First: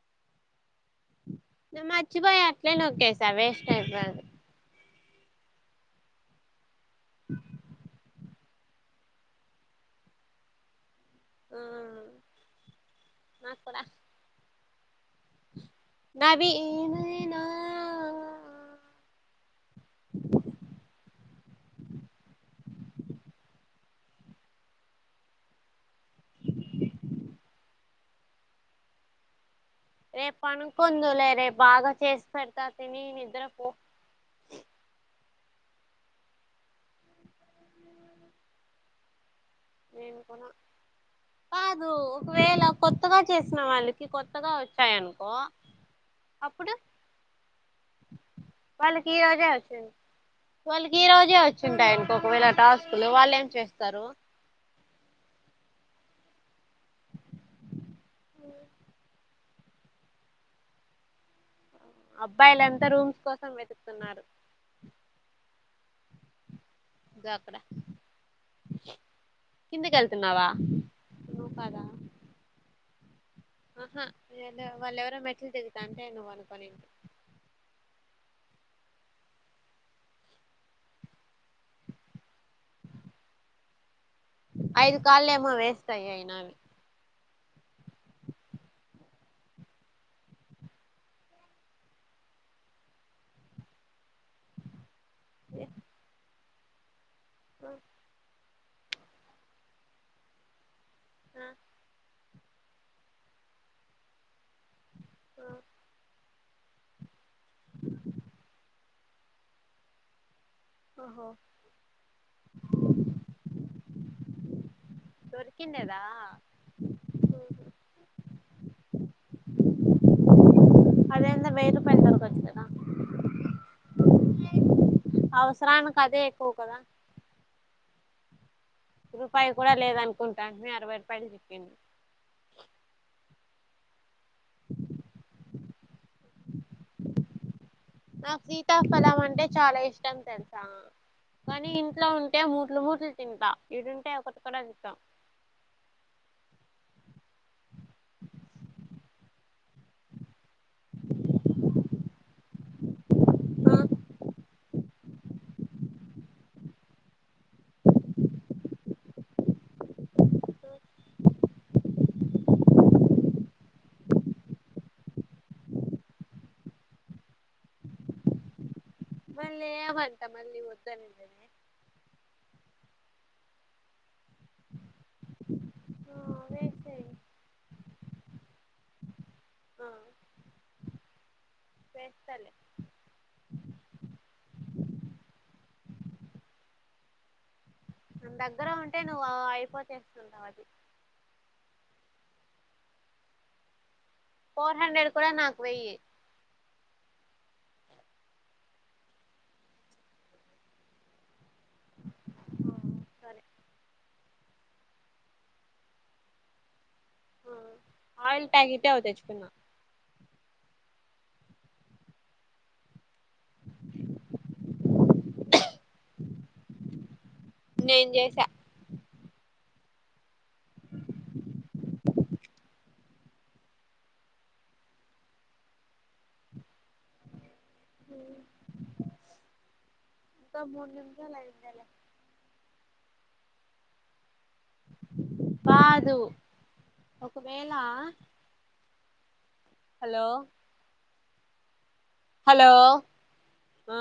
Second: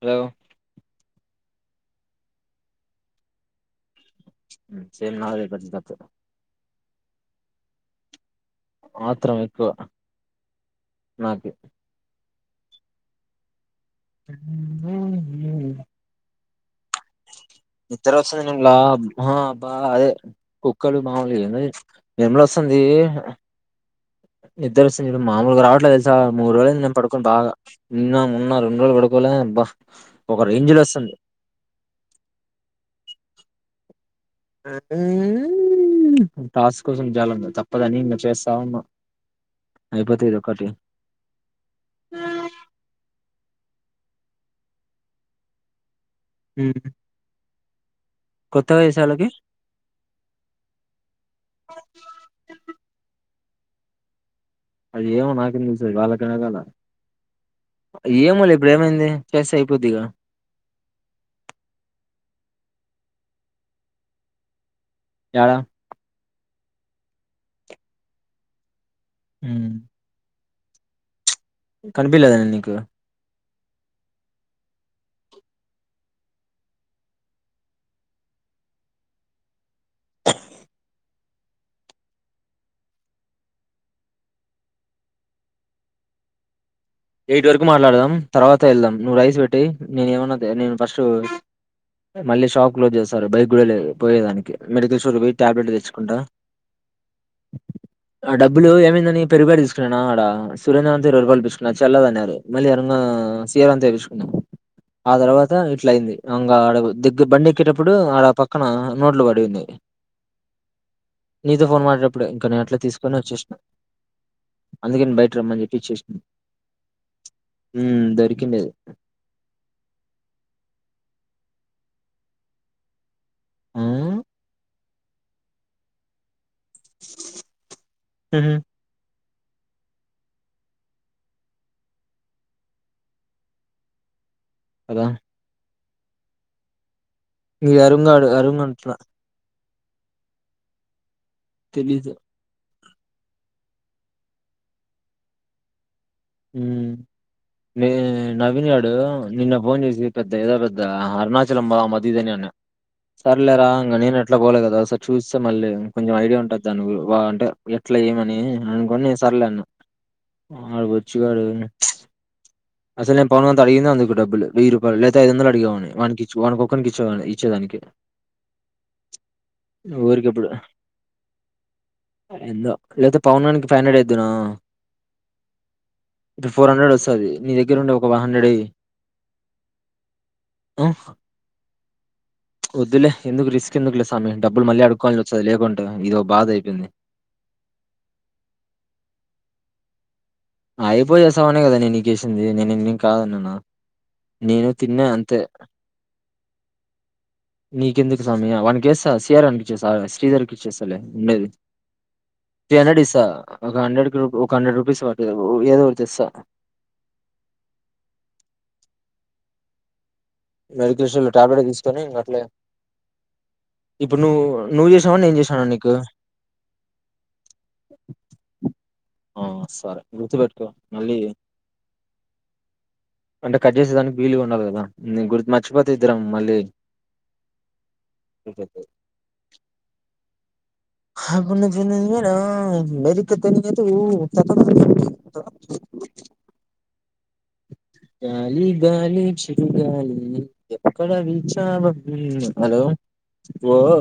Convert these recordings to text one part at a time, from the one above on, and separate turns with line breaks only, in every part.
Hello
నేన్ మచ్చిపోయి అట్లేనొక్కేసా వేస్ట్ అయిపోది
[unintelligible] లేకపోతే తప్పే ఆత్రం ఏక్కవ నాకు
నాకుడా
[unintelligible]
నావి ఏ
నీద్దర వస్తుంది నిలా అబ్బా అదే కుక్కలు మాములు ఏ ఏంల వస్తుంది. నీద్దరు వస్తుంది చూడు మామూలుగా రావట్లేదు తెలుసా మూడు రోజులు నేను పడుకోని బాగా నిన్న మన్న రెండు రోజులు పడుకోలే బా
రేపు పనుకుందులే రేపు బాగా చేసి పెడతా తిని నిద్ర
ఉ టాస్ కోసం జాలాంట్ట తప్పదని ఇంకా చేస్తా ఉనా.
నేను కూడా కాదు ఒకవేళ కొత్తగా చేసిన వాళ్ళకి కొత్తగా వచ్చాయనుకో అప్పుడు
కొత్తగా చేసే
వాళ్ళకి ఈ రోజే వచ్చి వాళ్ళకి ఈ రోజే వచ్చింటాయనుకో ఒకవేళ టాస్కులు వాలెం చేస్తారు
అది ఏమో నాకేం తెలుస్తది వాళ్ళకినగాల ఏమోలే ఇప్పుడు ఏమైంది చేస్తే అయిపోద్ది గా
అబ్బాయిలుంతా రూమ్స్ కోసం వెతుకుతున్నారు.
యాడ
దో అక్కడ కిందకి ఏళ్తున్నావా
కనిపిలేద నేన్నికు
ఆహా వాళ్ళ ఎవరో మెట్లు దిగుతా అంటే నువ్్వ అనుకోనింటి ఐదు కాలేము వేస్ట్ అయ్యాయి నాావి
ఎయిట్ వరకు మాట్లాడదాం తర్వాత వెళ్దాం నువ్వు రైస్ పెట్టి నేను ఏమన్నా నే ఫస్ట్ మళ్ళీ షాప్ క్లోజ్ చేస్తారు బైక్ కూడా లేదు పోయే దానికి మెడికల్ స్టోర్ పోయి టాబ్లెట్ తెచ్చుకుంటా ఆ డబ్బులు ఏమైందని పెరుగుప్యాకెట్ తీసుకున్నానా ఆడ సురేంద్ర అంతే ఇరవై రూపాయలు థీస్ టల ఆన్నారు మళ్ళీ అరున్న సీరని తెపించుకున్నాం ఆ తర్వాత ఇట్ల అయింది అంగ ఆడ ది బండి ఎక్కేటప్పుడు ఆడ పక్కన నోట్లు పడింది
ఓహో
నీతో ఫోన్ మాటడేటప్పుడు ఇంక నే అట్లా తీసుకుని వచ్చేసిన. అందుకేని బయట రమ్మని చెప్పి
దొరికిండేదా
ఇచ్చేసిను. ఉ దొరికిండేది
అదేంత ఏందో వెయ్యి రూపాయలు దొరకొచ్చిన
ఆ
అవసరాను కదే [inaudible]
ఉమ్
రూపాయి కూడా లేద అనుకుంటాను మీ అరవై రూపాయలు చెప్పింది
కదా మీరు
నాకు
అరుంగడుగరు నట్ల
సీతాఫలం అంటే చాలా ఇష్టం తెలుసా కానీ ఇంట్లో
తెలీదు
ఉంటే ముూట్లు ముూట్ తింటా ఇడుంటే ఒకటి కూడా చిక్కవ్
నే నవీన్యాడు నిన్న ఫోన్ చేసి పెద్ద ఏదో పెద్ద అరుణాచలం బదం మది ఇదని అన సరలేరా ఇంకా నేను ఎట్లా పోలే కదాఒకసారి చూస్తే మళ్ళీ కొంచెం ఐడియా ఉంటుంది దానివ అంటే ఎట్లా ఏమని అనుకోని నేను సరలేఅన్న ఆ ఇగాడు అసలు నేను పౌను గాడితో అడిగిందే అందుకు డబ్బులు వెయ్యి రూపాయలు లేపోతే ఐదు వందలు అడిగేవాని వానికి వానీ ఒక్కనికి ఇచ్చేవాని ఇచ్చేదానికి
మళ్ళీ ఏమంట మళ్ళీ వద్దన్ని కి
ఎందో లేకపోతే పవనానికి ఫైవ్ హండ్రెడ్ ఎద్దునా
ఆ
ఇటు ఫోర్ హండ్రెడ్
వేస్టే
వస్సది నీ దగ్గర ఉండే ఒక వన్ హండ్రెడ్ వేయ్
ఆ
ఆ
వేస్తాలే
వద్దులే ఎందుకు రిస్క్ ఎందుకులే సామీ డబ్బులు మళ్ళీ అడుకోవాఅల్సీ వచ్చది లేకుంటే ఇది బాధ అయిపోయింది
నా దగ్గర ఉంటే నువ్ అయిపోతే
అయిపోచేసవనే కదా నేన్ నీ కేస్ ది నేనేం కాదన్నాన
ఫోర్ హండ్రెడ్ కూడా నాకు వెయ్యి
నీకెందుకు సామీ వనకిేస్త సిఆర్ వన్కి ఇచ్చేస్తా శ్రీధర్కి ఇచ్చేస్తాలే ఉండేది త్రీ హండ్రెడ్ ఇస్త
సరే
ఒక హండ్రెడ్కి రూ ఒక హండ్రెడ్ రూపీస్ వాటికి ఏదో ఒకటి తెస్స
ఆయిల్ ప్యాకెట్ అవి తెచ్చుకున్నామ్
మెడికేషోలో లో టాబ్లెట్ తీసుకొని ఇంక అట్లే ఇప్పుడు నువ్ నువ్వు చేసావ నేన్ చేసానా నీకు
నేను చేసా
ఆ సరే గుర్తుపెట్టుకో మళ్ళీ అంటే కట్ జేసేదానికి వీలు ఉండాలి కదా న గుర్తు మర్చిపోతే ఇద్దరం మళ్ళీ [inaudible]
ఇంకా మూడు నిమిషాలు
అబన్ నుంచి
అయిందిలే
ఇంతేనా ఉండేది [inaudible]
బాదు ఒకవేళ
గాలి గాలి ఉజ్ తిరగాలి
హలో
ఎక్కడవి చావా హలో ఓ
ఆ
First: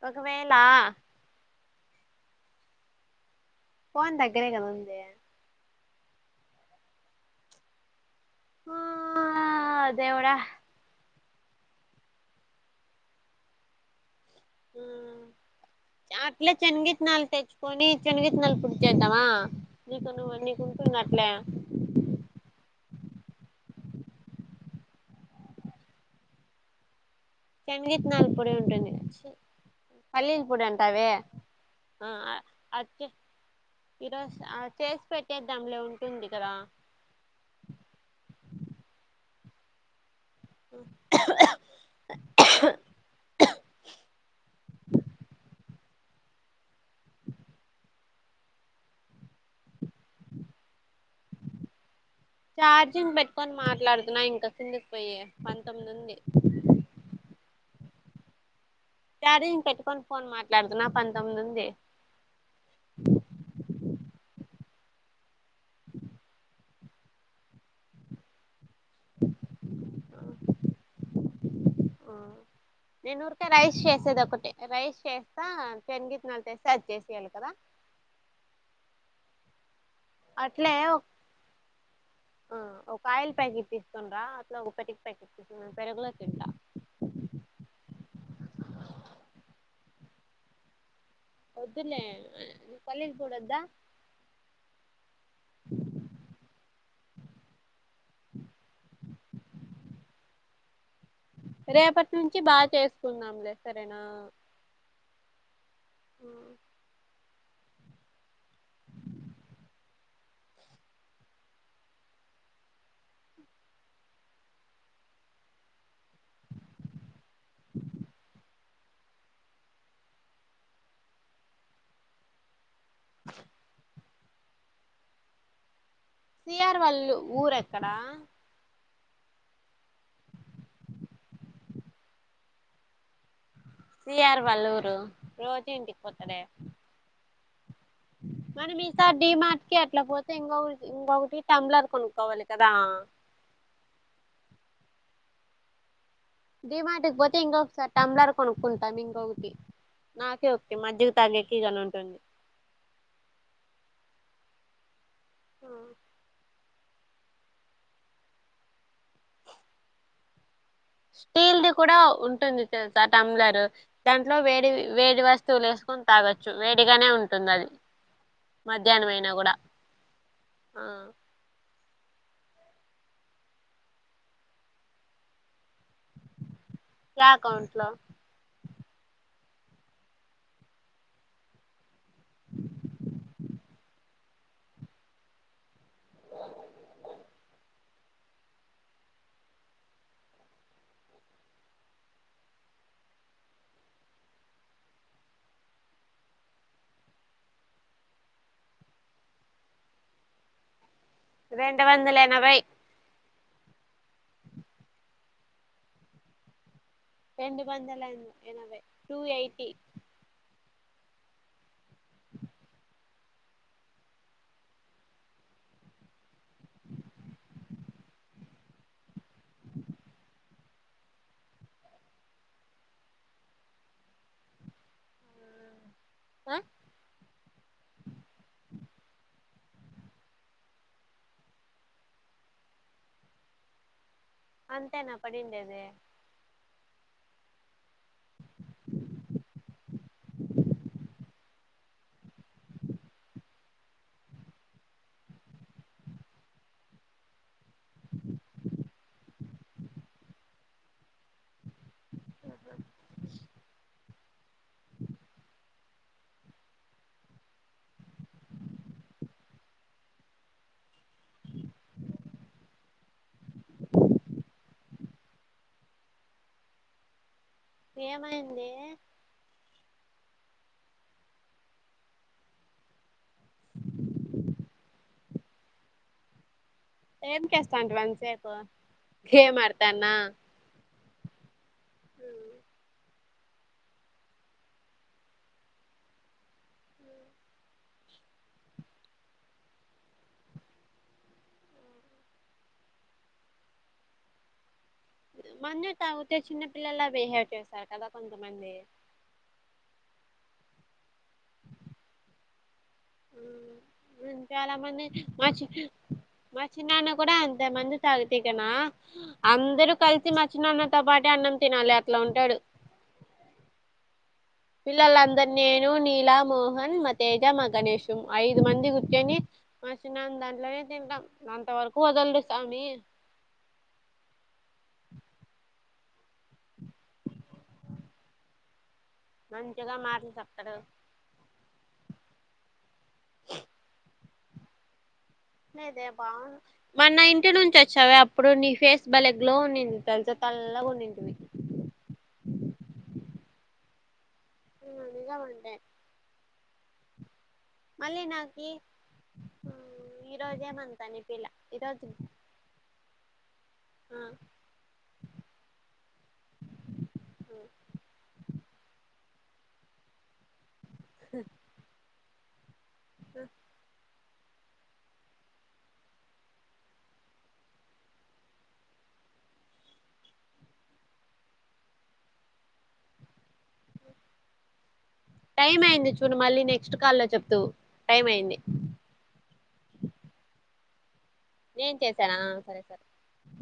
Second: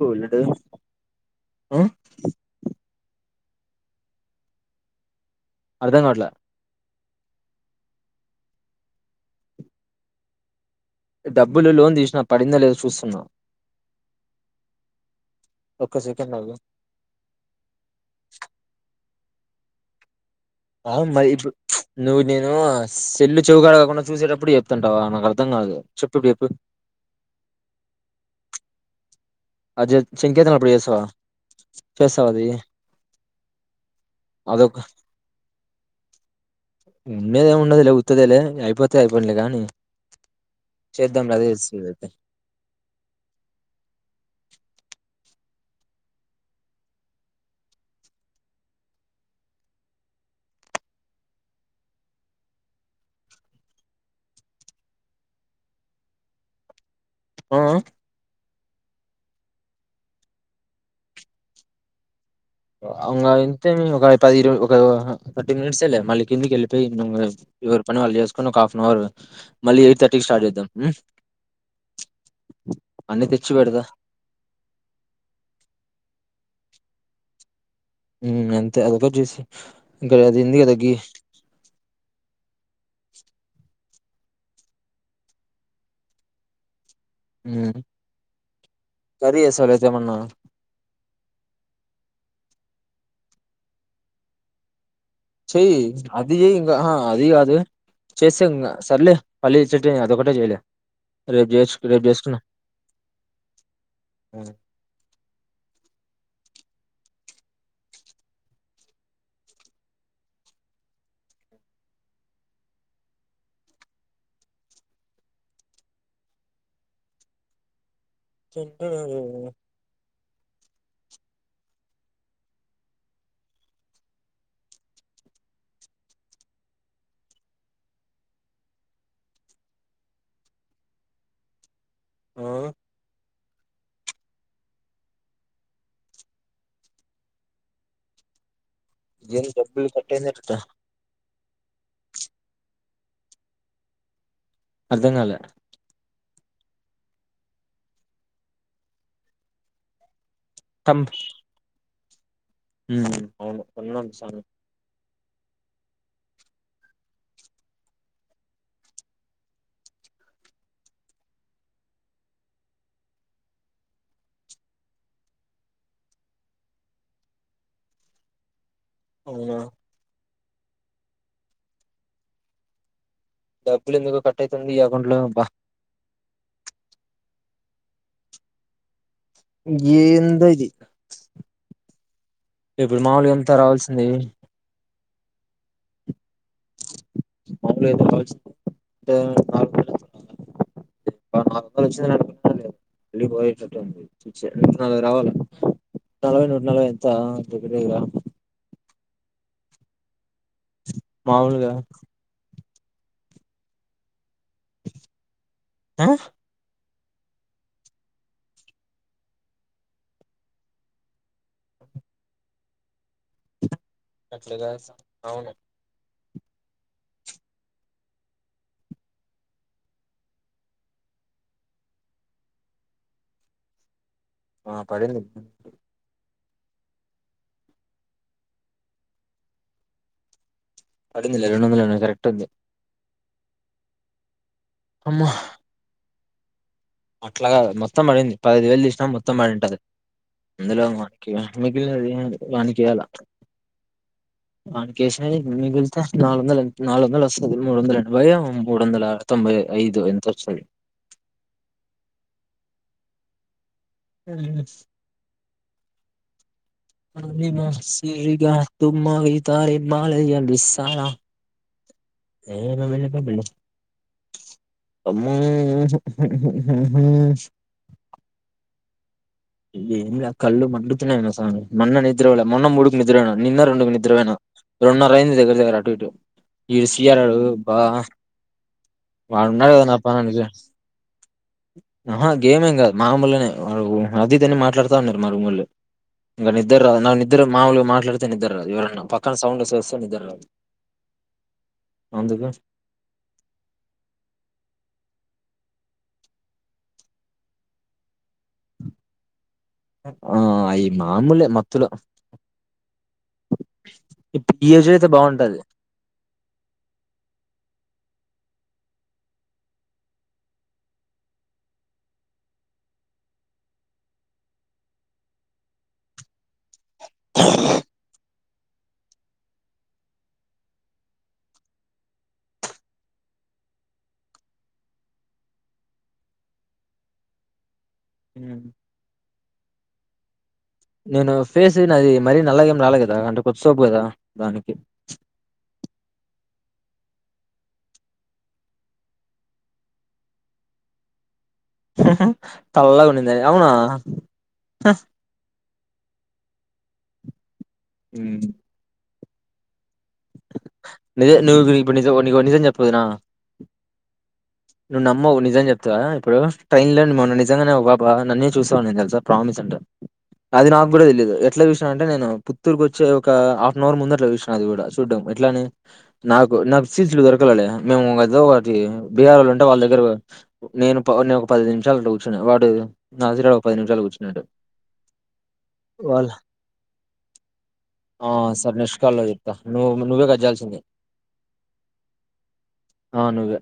బోలెడు
ఒకవేళ
ఆ
పోన్ దగ్గరే గద ఉందే
అర్ధం కాట్ల
ఆ అదేవుడ
డబ్బులు లోన్ తిష్న పడింద లేద చూస్తున్నా ఒక్క సెకండ్
అట్లే
ఆగు
శనగిత్నాలు తెచ్చుకొని శనగిత్నాల్ పుడిచేద్దమా మ్ కొను
ఆ మరి నువు నేనూ సెల్లు చెవుకాడకుండా చూసేటప్పుడు చెప్తంటావా నాకు అర్థం గాదు చెప్పుప్పుడు చెప్పు
[unintelligible] నలపొడి ఉంటుంది
అజె
పల్లీల పొడి
చెంకేతనప్పుడు చేసవా
అంటావే ఆ
చేస్తావది
అచ్చే ఈరోజు ఆ
అదొక్
చేసి పెట్టేద్దాంలే ఉంటుంది కదా
ఉండేదెం ఉండదులే ఉత్తదేలే అయిపోతే అయిపోనిలే గని మ్ చేద్దం అదేస్స్
చార్జింగ్ పెట్కొని మాట్లాడుతున్నా ఇంకా చిందికి పోయే పంతొమ్మిది ఉంది
ఆ అ
ఛార్జింగ్ పెట్కొని ఫోన్ మాట్లాడుతున్నా పంతొమ్మిది ఉంది
అంగ ఇంతే మెం పది ఇర్వై ఒకా ఫటీ మినట్స్ లె మళ్ళి కిందికెల్లి [unintelligible] ఎవరి పనిఆళ్ళ చేేస్కోని ఓకాఫ్ హ్మ్.
అ నేను
అన్ని
ఊరికె
తెచ్చి
రైస్
పెడదా
చేసేది ఒకటి రైస్ చేస్తా పెరిగతనాలుస్తా సర్ చేసేయలి కదా
ఉ అంతే అద ఒక జేసి ఇ [unintelligible]
ఆ ఒక ఆయిల్ ప్యాకెట్ తీస్కొనిరా అట్లా ఒక పెరుగు ప్యాకెట్ తీస్కో పెరుగులో తింట
ఉమ్ కరీ ఎసలే ఐతే ఎమన్నా
వద్దులే పల్లిల్పోడోద్దా
చెయ్ అది చెయ్ కా అహా అది గాదు చేస్తే ఇంగ సర్లే పల్లీ చట్ని అదొకటే చెయలే
రేపట్నుంచి బా చేస్కుందంలే సరేనా [inaudible]
[unintelligible]
[inaudible] సిఆర్వల్లు ఊరు ఎక్కడా
ఆ
సిఆర్ వాల్లూరు రోజు ఇంటికి పోతడే [inaudible] మనం ఈసార్ డీ
ఏం
మార్ట్ కి
డబ్బులు
అట్ల
కట్
పోతే
అయిందట
ఇంగో ఇంగోటి టబ్లర్ కొను కోవలి కదా
అర్ధంగాలె
డీ మాటికి పోతే ఇంకొకసారి టంలర్ కొనుక్కుంటాం ఇంకొకటి నాకే ఒక్తి
తం
మధ్్యకి తగ్గకి ఇగాని ఉంటుంది
అవును ఒన్నసా
ఆ స్టీల్ది కూడా ఉంటుంది తెలుస టమ్లర్ దాంట్లో వేడి వేడి వస్తువులు వేసుకొని తాగొచ్చు వేడిగానే ఉంటుంది అది మధ్యాహ్నం అయినా కూడా
అవునా
ఆ
డబ్బులు ఎందుకు కట్ అవుతుంది ఈ అకౌంట్ లో బా
అకౌంట్ లో
ఏంద ఇది ఇప్పుడు మాముూలుగా ఎంత రావాల్సింది గు నాలుగు వ వచ్చి న మళ్ళ పోయేటటుంది నూ నలభై రావాలి నలభై నూట నలభై ఎంత దగ్గర ద్గర మాములుగా
రెండ వందలేనభై
ఆ
రెం పందలవ టూ ఎయిటీ
అట్లుగా అవును ఆ పడింది
ఆ
పడుందల రెండు వందలు కరెక్ట్ ఉంది
అంతానా
అమ్మా
పడిండది
అట్లాగా మొత్తం పడింది పదిహదు వేలు తీసినా మొత్తం పడింటది అందులో వానికి మిగిలినది వానికి వయాల వానికి వేసిన మిగిలితే నాలుగు వందల నాలుగు వందలు వస్తుంది మూడు వందల ఎనభై మూడు వందల తొంభై ఐదు ఎంత వస్తుంది అస్ సిరిగా తమావి తార బాల బసార
ఏమంది
ఏం కళ్ళు మండుతున్నాయనా స మొన్న నిద్రలే మొన్న మూడుకి నిద్ర అయినా నిన్న రెండుకి నిద్ర పోయినా రెండున్నర అయింది దగ్గర దగ్గర అటు ఇటు వడు సయారడు
ఏం
బా
చేస్తాంటివి అంతసేపు
వాడుు
గేమ్
ఉన్నారు కదా
ఆడతాన్నా
నాప్పా అకు అమ్మా గేమేం కాదు మామమళనే వాకు అది తని మాట్లాడుతా ఉన్నారు మారి ఊళ్ళు ఇంకా నిద్దరు రాదు నా నిద్దరు మాముఊలు మాట్లాడితే నిద్దర రాదు ఎవరన్నా పక్కన సౌండ్ వే వస్తే నిదర రాదు అందుక
మన్న కాతే చిన్న పిల్లలా బిహేవ్ చేస్తారు కదా కొంతమంది
ఆ అయి మాముూలు మత్తులో
అంత
ఇప్పుడు ఈ
చాలా
ఏజ్ లో
మంది
అయితే బాగుంటది
మచి మచి నాచిన్నా అన్న కూడా అంతే మందు తగ కి నా అందరూ కలిసి మచ్చినన్నతో పాట అన్నం తినాలి అట్లా ఉంటాడు పిల్లలందరు నేను నీలా మో హన్ మ ఏజామా గణేష్ం ఐదు మంది కూర్చొని మచిన దాంట్లోనే తింటాం అంత వరకు వదలరు స్వామి
హ
మంచిగా మార్ తప్ప
నేను ఫేస్ అది మరిీ నలగేం రాలదు నాది అంటకొచ్చేసావే కదా దానికి
లేదే బాగు మన్న ఇంటి నుంచి వచ్చావ అప్పుడు నీ ఫేస్ బలేె గ్లో ఉన్నింది తెలుస తెల్లగా ఉండింది
తెల్లగా ఉండిందా అవునా
తెల్లగుండే మల్లినాకి
నిజ ను
ఈరోజు
నిజ నికు నిజం చెప్పు వదిన నువ్వు నమ్మవ్ నిజం చెప్తావా ఇప్పుడు ట్రైన్ లో నిజంగానే ఒక పాపా నన్నే చూస్తావునేది తెలుసా ప్రామిస్ అంట అది నాకు నాకు కూడా తెలియదు ఎట్లా చుసిన అంటే నేను గుంటూరుకు వచ్చే ఒక హాఫ్ ఆన్ అవర్ ముందట్ల అది కూడా చూద్దాం ఎట్లాని నాకు నాకు సీట్లు దొరకాలలే మేము ఏదో ఒటి బీహార్లో ఉంటే వాళ్ళ దగ్గర నేను నేను ఒక పది నిమిషాలు కూర్చున్నా వాడు నజీర్ గాడు ఒక పది నిమిషాలు కూర్చున్నాడు
టైం అయింది
వాళ
చూడు మళ్ళీ నెక్స్ట్ కాల్లో చెప్దువు టైం
ఆ
అయింది
సరే నెక్ట్ కాలో చెప్తా నువ్వు నువ్వే కట్ జాల్సిందే
నెన్ చేసాన సరే సరే
ఆ నువ్వే